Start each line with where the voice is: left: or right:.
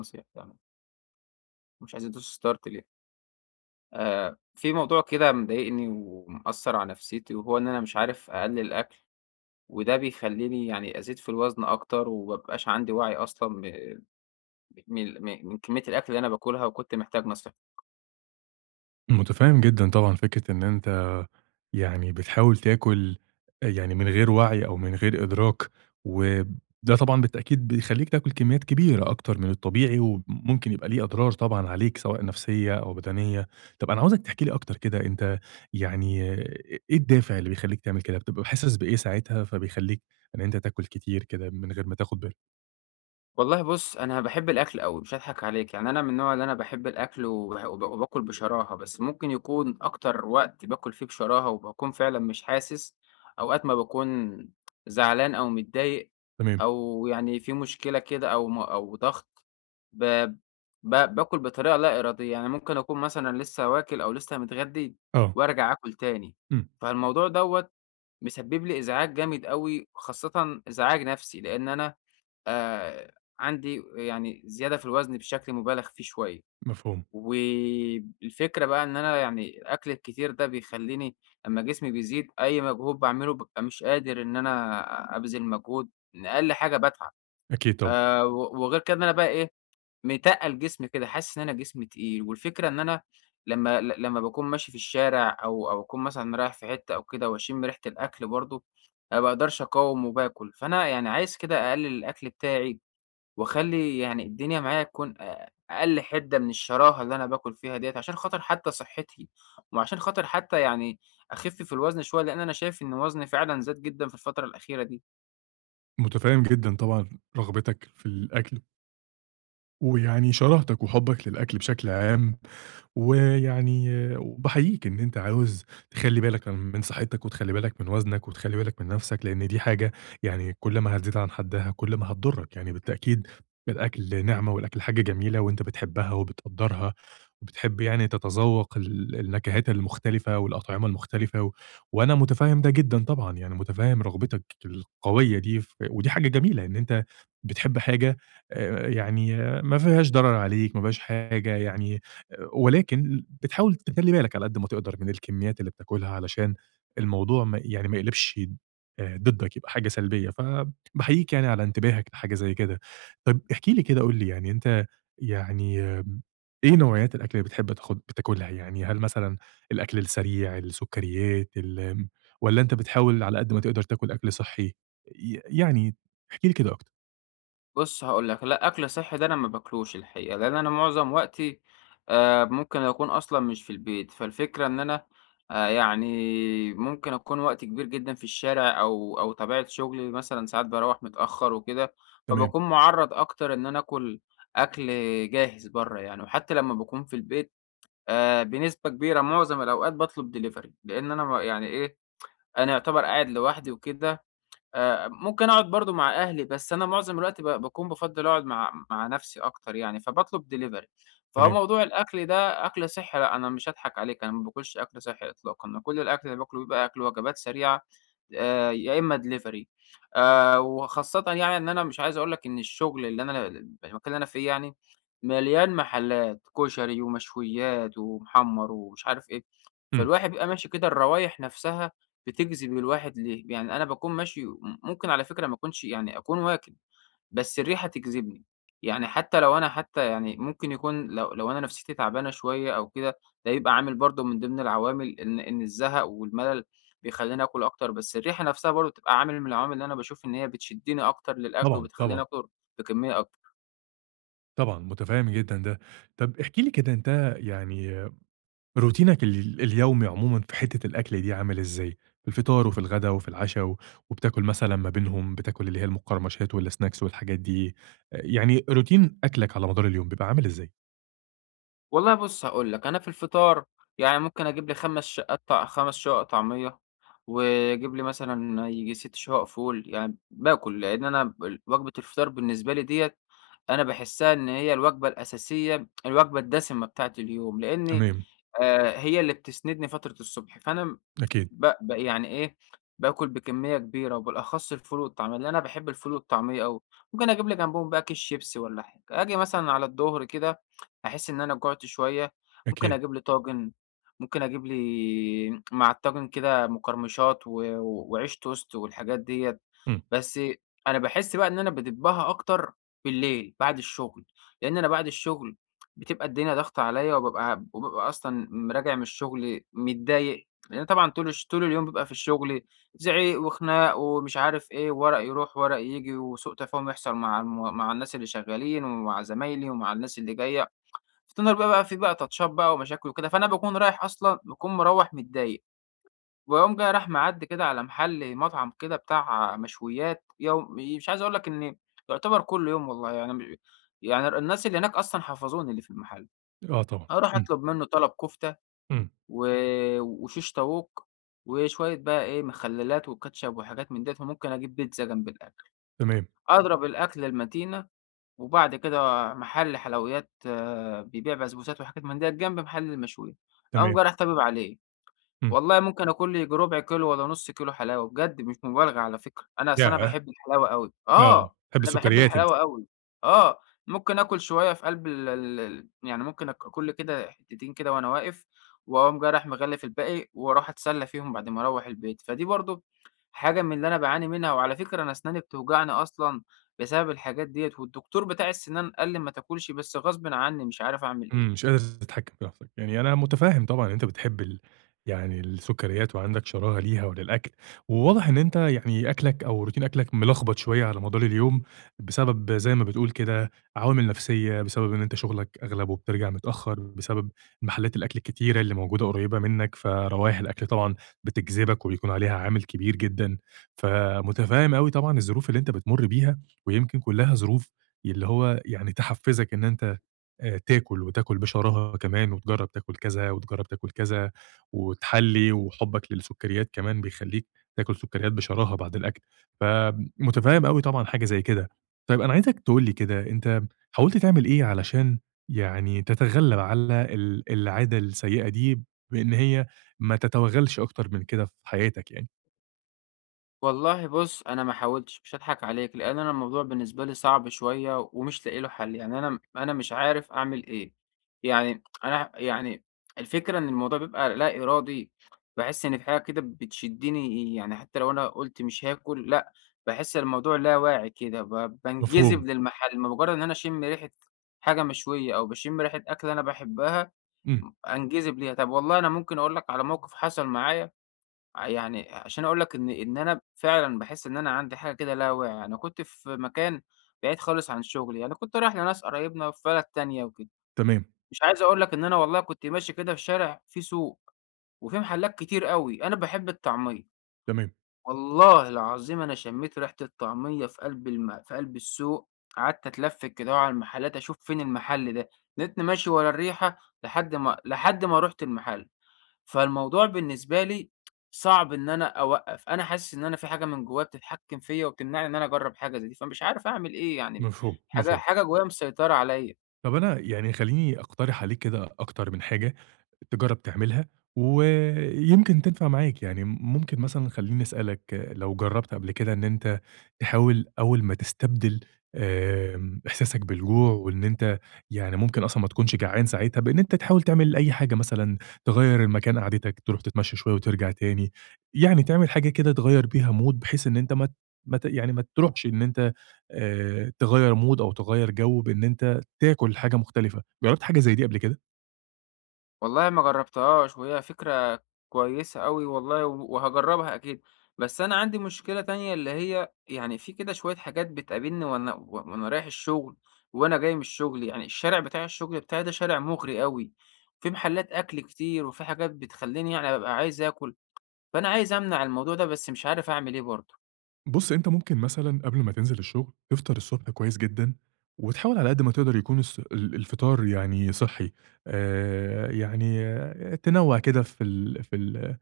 left: نصيحة يعني، مش عايز أدوس start ليه؟ في موضوع كده مضايقني ومأثّر على نفسيتي، وهو إن أنا مش عارف أقلِّل أكل، وده بيخلّيني يعني أزيد في الوزن أكتر، وما بيبقاش عندي وعي أصلًا ب ب من ال م من كمية الأكل اللي أنا باكلها، وكنت محتاج نصيحتك.
right: متفهم جدًا طبعًا فكرة إن أنت بتحاول تاكل من غير وعي أو من غير إدراك، وده طبعًا بالتأكيد بيخلّيك تاكل كميات كبيرة أكتر من الطبيعي، وممكن يبقى ليه أضرار طبعًا عليك سواء نفسية أو بدنية. طب أنا عاوزك تحكي لي أكتر كده أنت. يعني إيه الدافع اللي بيخلّيك تعمل كده؟ بتبقى حاسس بإيه ساعتها فبيخلّيك إن أنت تاكل كتير كده من غير ما تاخد بالك؟
left: والله بُص، أنا باحب الأكل أوي، مش هاضحك عليك، يعني أنا من النوع اللي أنا باحب الأكل وباح وب وباكل بشراهة، بس ممكن يكون أكتر وقت باكل فيه بشراهة وباكون فعلًا مش حاسس، أوقات ما باكون زعلان أو متضايق
right: تمام،
left: أو يعني في مشكلة كده أو ضغط، ب ب باكل بطريقة لا إرادية، يعني ممكن أكون مثلًا لسه واكل أو لسه متغدي
right: آه،
left: وأرجع آكل تاني،
right: إمم،
left: فالموضوع دوّة مسبب لي إزعاج جامد أوي، خاصةً إزعاج نفسي، لإن أنا آآ عندي يعني زيادة في الوزن بشكل مُبالغ فيه شوية،
right: مفهوم،
left: والفكرة بقى إن أنا يعني الأكل الكتير ده بيخلّيني أمّا جسمي بيزيد أي مجهود باعمله بابقى مش قادر إن أنا أبذل مجهود، إن أقل حاجة باتعب،
right: أكيد طبعًا.
left: و وغير كده إن أنا بقى إيه، متقّل جسمي كده، حاسس إن أنا جسمي تقيل، والفكرة إن أنا لمّا باكون ماشي في الشارع أو أكون مثلًا رايح في حتة أو كده واشم ريحة الأكل برضه، ما باقدرش أقاوم وباكل، فأنا يعني عايز كده أقلل الأكل بتاعي واخلّي يعني الدنيا معايا تكون أقل حِدّة من الشراهة اللي أنا باكل فيها ديّة، عشان خاطر حتى صحّتي، وعشان خاطر حتى يعني أخِف في الوزن شوية، لإن أنا شايف إن وزني فعلًا زاد جدًا في الفترة الأخيرة دي.
right: متفهم جدًا طبعًا رغبتك في الأكل. شراهتك وحُبّك للأكل بشكل عام، ويعني وباحييك إن أنت عاوز تخلّي بالك من صحّتك وتخلّي بالك من وزنك وتخلّي بالك من نَفْسك، لإن دي حاجة كل ما هتزيد عن حدّها كل ما هتضُرّك، يعني بالتأكيد الأكل نعمة والأكل حاجة جميلة وأنت بتحبّها وبتقدّرها وبتحب تتذوّق النكهات المختلفة والأطعمة المختلفة، و وأنا مُتفهِّم ده جدًا طبعًا، يعني مُتفهِّم رغبتك القوية دي ودي حاجة جميلة إن أنت بتحب حاجة آآ يعني ما فيهاش ضرر عليك، ما فيهاش حاجة ولكن بتحاول تخلّي بالك على قد ما تقدر من الكميات اللي بتاكلها علشان الموضوع ما يقلبش ضدك يبقى حاجة سلبية، فباحييك يعني على انتباهك لحاجة زي كده. طَب احكِ لي كده قُل لي يعني أنت. يعني آمم، إيه نوعيات الأكل اللي بتحب بتاكلها يعني؟ هل مثلًا الأكل السريع، السكريات، ال آمم، والّا أنت بتحاول على قد ما تقدر تاكل أكل صحّي؟ ي يعني احكِ لي كده أكتر.
left: بُص هاقول لك، لأ أكل صحّي ده أنا ما باكلوش الحقيقة، لإن أنا معظم وقتي ممكن أكون أصلًا مش في البيت، فالفكرة إن أنا يعني ممكن أكون وقت كبير جدًا في الشارع أو طبيعة شغلي مثلًا ساعات باروّح متأخّر وكده،
right: تمام،
left: فباكون مُعرّض أكتر إن أنا آكل أكل جاهز برّه يعني، وحتى لمّا باكون في البيت بنسبة كبيرة معظم الأوقات باطلب delivery لإن أنا ما يعني إيه، أنا يُعتبر قاعد لوحدي وكده ممكن أقعد برضه مع أهلي، بس أنا معظم الوقت باكون بافضّل أقعد مع نَفْسي أكتر يعني، فباطلب delivery. فهو
right: تمام.
left: موضوع الأكل ده أكل صحّي لأ، أنا مش هاضحك عليك، أنا ما باكلش أكل صحّي إطلاقًا، أنا كل الأكل اللي باكله بيبقى أكل وجبات سريعة يا إمّا delivery، وخاصةً يعني إن أنا مش عايز أقول لك إن الشغل اللي أنا المكان اللي أنا فيه يعني مليان محلّات كُشري ومشويات ومحمّر ومش عارف إيه،
right: إمم،
left: فالواحد بيبقى ماشي كده الروايح نَفْسها بتجذب الواحد ليه؟ يعني أنا باكون ماشي ممكن على فكرة ما أكونش يعني أكون واكب، بس الريحة تجذبني، يعني حتى لو أنا حتى يعني ممكن يكون لو أنا نفسيتي تعبانة شوية أو كده، ده يبقى عامل برضه من ضمن العوامل إن الزهق والملل بيخلّيني آكل أكتر، بس الريحة نفسها برضه بتبقى عامل من العوامل اللي أنا باشوف إن هي بتشدّني أكتر للأكل
right: طبعًا،
left: وبتخلّيني
right: طبعًا.
left: آكل بكمية أكبر.
right: طبعًا، متفهم جدًا ده. طب احكِ لي كده أنت. يعني روتينك اليومي عمومًا في حتة الأكل دي عامل إزاي؟ في الفطار وفي الغدا وفي العشا، و وبتاكل مثلًا ما بينهم، بتاكل اللي هي المقرمشات والsnacks والحاجات دي، يعني روتين أكلك على مدار اليوم بيبقى عامل إزاي؟
left: والله بُص هاقول لك، أنا في الفطار يعني ممكن أجيب لي 5 شقات طع 5 شقق طعمية، واجيب لي مثلًا ييجي 6 شقق فول، يعني باكل لإن أنا ب وجبة الفطار بالنسبة لي ديّة أنا باحسها إن هي الوجبة الأساسية، الوجبة الدسمة بتاعة اليوم، لإن
right: تمام،
left: هي اللي بتسندني فترة الصبح، فأنا
right: أكيد،
left: ب ب يعني إيه، باكل بكمية كبيرة وبالأخص الفول والطعمية، لأن أنا باحب الفول والطعمية أوي، ممكن أجيب لي جنبهم بقى كيس شيبسي والّا حاجة، آجي مثلًا على الضهر كده أحس إن أنا جُعت شوية، ممكن
right: أكيد.
left: أجيب لي طاجن، ممكن أجيب لي مع الطاجن كده مقرمشات وعيش توست والحاجات ديّة،
right: إمم،
left: بس أنا باحس بقى إن أنا بادبّها أكتر بالليل بعد الشغل، لأن أنا بعد الشغل بتبقى الدنيا ضاغطة عليّا وبابقى وبابقى أصلًا راجع من الشغل متضايق، لإن طبعًا طول اليوم بابقى في الشغل زعيق وخناق ومش عارف إيه، وورق يروح وورق ييجي، وسوء تفاهم يحصل مع الناس اللي شغالين ومع زمايلي ومع الناس اللي جاية، في النهار بقى بقى في تاتشات بقى ومشاكل وكده، فأنا باكون رايح أصلًا باكون مروّح متضايق، وأقوم جاي رايح معدّي كده على محل مطعم كده بتاع مشويات، مش عايز أقول لك إن يعتبر كل يوم والله يعني يعني الناس اللي هناك أصلًا حفظوني اللي في المحل،
right: آه طبعًا،
left: أروح
right: إمم،
left: أطلب منه طلب كفتة
right: إمم،
left: و وشيش طاووق، وشوية بقى إيه مخلّلات وكاتشب وحاجات من ديّة، وممكن أجيب بيتزا جنب الأكل،
right: تمام،
left: أضرب الأكلة المتينة، وبعد كده محل حلويات بيبيع بسبوسات وحاجات من ديّة جنب محل المشويات، أقوم
right: تمام،
left: جاي رايح طابب عليه.
right: إمم،
left: والله ممكن آكل لي ييجي ربع كيلو والّا نُص كيلو حلاوة، بجد مش مبالغة على فكرة، أنا أصل أنا
right: ياه!
left: باحب الحلاوة أوي،
right: آه،
left: آه.
right: بتحب
left: أنا باحب
right: السكريات أنت.
left: الحلاوة أوي، آه. ممكن آكل شوية في قلب ال ال ال يعني ممكن آك آكل كده حتتين كده وأنا واقف، وأقوم جاي رايح مغلّف الباقي، وأروح أتسلّى فيهم بعد ما أروّح البيت، فدي برضه حاجة من اللي أنا باعاني منها، وعلى فكرة أنا أسناني بتوجعني أصلًا بسبب الحاجات ديّة، والدكتور بتاع السنان قال لي ما تاكلش بس غصبٍ عني مش عارف أعمل إيه.
right: إمم، مش قادر تتحكم في نفسك، يعني أنا متفهم طبعًا إن أنت بتحب ال يعني السكريات وعندك شراهة ليها وللأكل، وواضح إن أنت يعني أكلك أو روتين أكلك ملخبط شوية على مدار اليوم، بسبب زي ما بتقول كده عوامل نفسية، بسبب إن أنت شغلك أغلبه بترجع متأخر، بسبب محلات الأكل الكتيرة اللي موجودة قريبة منك، فروائح الأكل طبعًا بتجذبك وبيكون عليها عامل كبير جدًا، فمتفهم أوي طبعًا الظروف اللي أنت بتمر بيها، ويمكن كلها ظروف اللي هو يعني تحفزك إن أنت تاكل، وتاكل بشراهة كمان، وتجرّب تاكل كذا، وتجرّب تاكل كذا، وتحلّي، وحُبّك للسُكّريات كمان بيخلّيك تاكل سُكّريات بشراهة بعد الأكل، فمُتفهِّم أوي طبعًا حاجة زي كده. طيب أنا عايزك تقول لي كده، أنت حاولت تعمل إيه علشان يعني تتغلّب على العادة السيئة دي، بإن هي ما تتوغّلش أكتر من كده في حياتك يعني؟
left: والله بُص، أنا ما حاولتش، مش هاضحك عليك، لإن أنا الموضوع بالنسبة لي صعب شوية ومش لاقي له حل، يعني أنا مش عارف أعمل إيه، يعني أنا يعني الفكرة إن الموضوع بيبقى لا إرادي، باحس إن في حاجة كده بتشدني يعني حتى لو أنا قُلت مش هاكل، لأ، باحس الموضوع لا واعي كده، بانجذب
right: مفهوم.
left: للمحل، بمجرد إن أنا أشم ريحة حاجة مشوية أو باشم ريحة أكلة أنا باحبها،
right: إمم،
left: أنجذب ليها. طب والله أنا ممكن أقول لك على موقف حصل معايا ع يعني عشان أقول لك إن أنا فعلًا باحس إن أنا عندي حاجة كده لا واعي، أنا كنت في مكان بعيد خالص عن شغلي، أنا كنت رايح لناس قرايبنا في بلد تانية وكده،
right: تمام،
left: مش عايز أقول لك إن أنا والله كنت ماشي كده في شارع فيه سوق وفيه محلات كتير أوي، أنا باحب الطعمية،
right: تمام،
left: والله العظيم أنا شميت ريحة الطعمية في قلب السوق، قعدت أتلفت كده على المحلات أشوف فين المحل ده، فضلت ماشي ورا الريحة لحد ما رُحت المحل. فالموضوع بالنسبة لي صعب إن أنا أوقّف، أنا حاسس إن أنا في حاجة من جوّايا بتتحكّم فيّا وبتمنعني إن أنا أجرّب حاجة زي دي، فمش عارف أعمل إيه يعني،
right: مفهوم، مفهوم.
left: حاجة جوّايا مسيطرة عليّا.
right: طب أنا يعني خلّيني أقترح عليك كده أكتر من حاجة تجرّب تعملها، ويمكن تنفع معاك، يعني ممكن مثلًا خلّيني أسألك لو جرّبت قبل كده إن أنت تحاول أول ما تستبدل إحساسك بالجوع وإن أنت يعني ممكن أصلًا ما تكونش جعان ساعتها، بإن أنت تحاول تعمل أي حاجة مثلًا تغيّر المكان قعدتك، تروح تتمشى شوية وترجع تاني، يعني تعمل حاجة كده تغيّر بيها mood بحيث إن أنت ما ت ما ت يعني ما تروحش إن أنت تغيّر mood أو تغيّر جو بإن أنت تاكل حاجة مختلفة، جرّبت حاجة زي دي قبل كده؟
left: والله ما جرّبتهاش وهي فكرة كويسة أوي والله وهاجرّبها أكيد، بس أنا عندي مشكلة تانية اللي هي يعني في كده شوية حاجات بتقابلني وأنا وأنا رايح الشغل وأنا جاي من الشغل، يعني الشارع بتاع الشغل بتاعي ده شارع مُغري أوي، في محلات أكل كتير وفي حاجات بتخلّيني يعني بابقى عايز آكل. فأنا عايز أمنع الموضوع ده بس مش عارف أعمل إيه برضه.
right: بُص، أنت ممكن مثلًا قبل ما تنزل الشغل، تفطر الصبح كويس جدًا، وتحاول على قد ما تقدر يكون الص ال الفطار يعني صحّي، يعني آه، تنوّع كده في ال في ال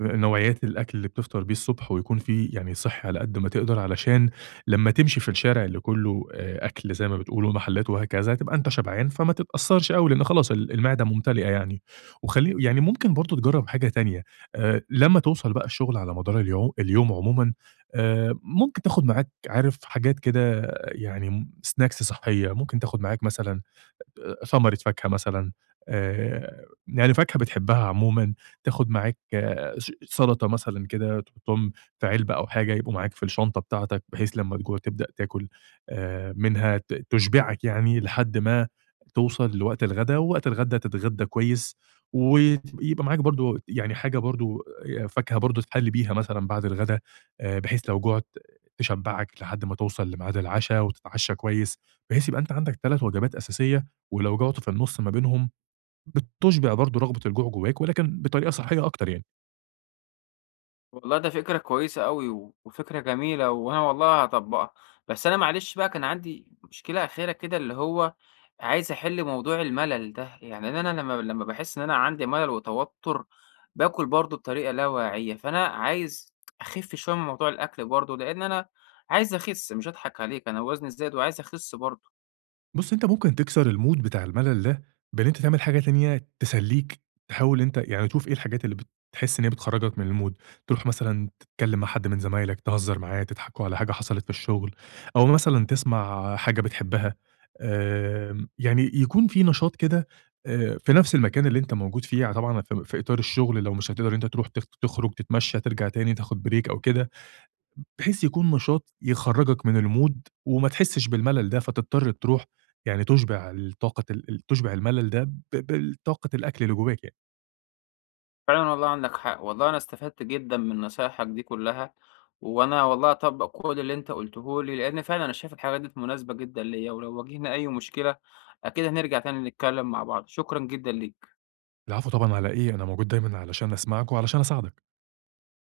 right: نوعيات الأكل اللي بتفطر بيه الصبح ويكون فيه يعني صحّي على قد ما تقدر، علشان لمّا تمشي في الشارع اللي كُلّه أكل زي ما بتقول ومحلات وهكذا، تبقى أنت شبعان فما تتأثّرش أوي، لإن خلاص المعدة ممتلئة يعني. وخلّي يعني ممكن برضه تجرّب حاجة تانية، لمّا توصل بقى الشغل على مدار اليوم عمومًا، ممكن تاخد معاك عارف حاجات كده يعني snacks صحّية، ممكن تاخد معاك مثلًا ثمرة فاكهة مثلًا، يعني فاكهة بتحبها عمومًا، تاخد معاك آه، سَلَطة مثلًا كده تحطهم في علبة أو حاجة يبقوا معاك في الشنطة بتاعتك، بحيث لمّا تجوع تبدأ تاكل منها تشبعك يعني لحد ما توصل لوقت الغدا، ووقت الغدا تتغدى كويس، ويبقى معاك برضه يعني حاجة برضه فاكهة برضه تحلّي بيها مثلًا بعد الغدا، بحيث لو جُعت تشبعك لحد ما توصل لميعاد العشا وتتعشى كويس، بحيث يبقى أنت عندك 3 وجبات أساسية ولو جعتوا في النُص ما بينهم، بتُشبع برضه رغبة الجوع جواك ولكن بطريقة صحية أكتر يعني.
left: والله ده فكرة كويسة أوي وفكرة جميلة وأنا والله هاطبّقها، بس أنا معلش بقى كان عندي مشكلة أخيرة كده اللي هو عايز أحِل موضوع الملل ده، يعني إن أنا لمّا باحس إن أنا عندي ملل وتوتُّر باكُل برضه بطريقة لا واعية، فأنا عايز أخِف شوية من موضوع الأكل برضه، لإن أنا عايز أخِس مش هاضحك عليك، أنا وزني زاد وعايز أخِس برضه.
right: بُص، أنت ممكن تكسر الmood بتاع الملل ده بإن أنت تعمل حاجة تانية تسلّيك، تحاول أنت يعني تشوف إيه الحاجات اللي بتحس إن هي بتخرّجك من الmood، تروح مثلًا تتكلّم مع حد من زمايلك، تهزّر معاه، تضحكوا على حاجة حصلت في الشغل، أو مثلًا تسمع حاجة بتحبها، آمم، يعني يكون في نشاط كده في نفس المكان اللي أنت موجود فيه، يعني طبعًا في إطار الشغل لو مش هتقدر إن أنت تروح تخرج، تتمشّى، ترجع تاني، تاخد break أو كده. بحيث يكون نشاط يخرّجك من الmood وما تحسّش بالملل ده، فتضطر تروح يعني تُشبع الطاقة ال ال تُشبع الملل ده بالطاقة الأكل اللي جواك يعني.
left: فعلًا والله عندك حق، والله أنا استفدت جدًا من نصايحك دي كلّها، وأنا والله هاطبّق كل اللي أنت قُلته لي، لإن فعلًا أنا شايف الحاجات ديّة مناسبة جدًا ليّا، ولو واجهنا أي مشكلة أكيد هنرجع تاني نتكلّم مع بعض، شكرًا جدًا ليك.
right: العفو طبعًا على إيه، أنا موجود دايمًا علشان أسمعك وعلشان أساعدك.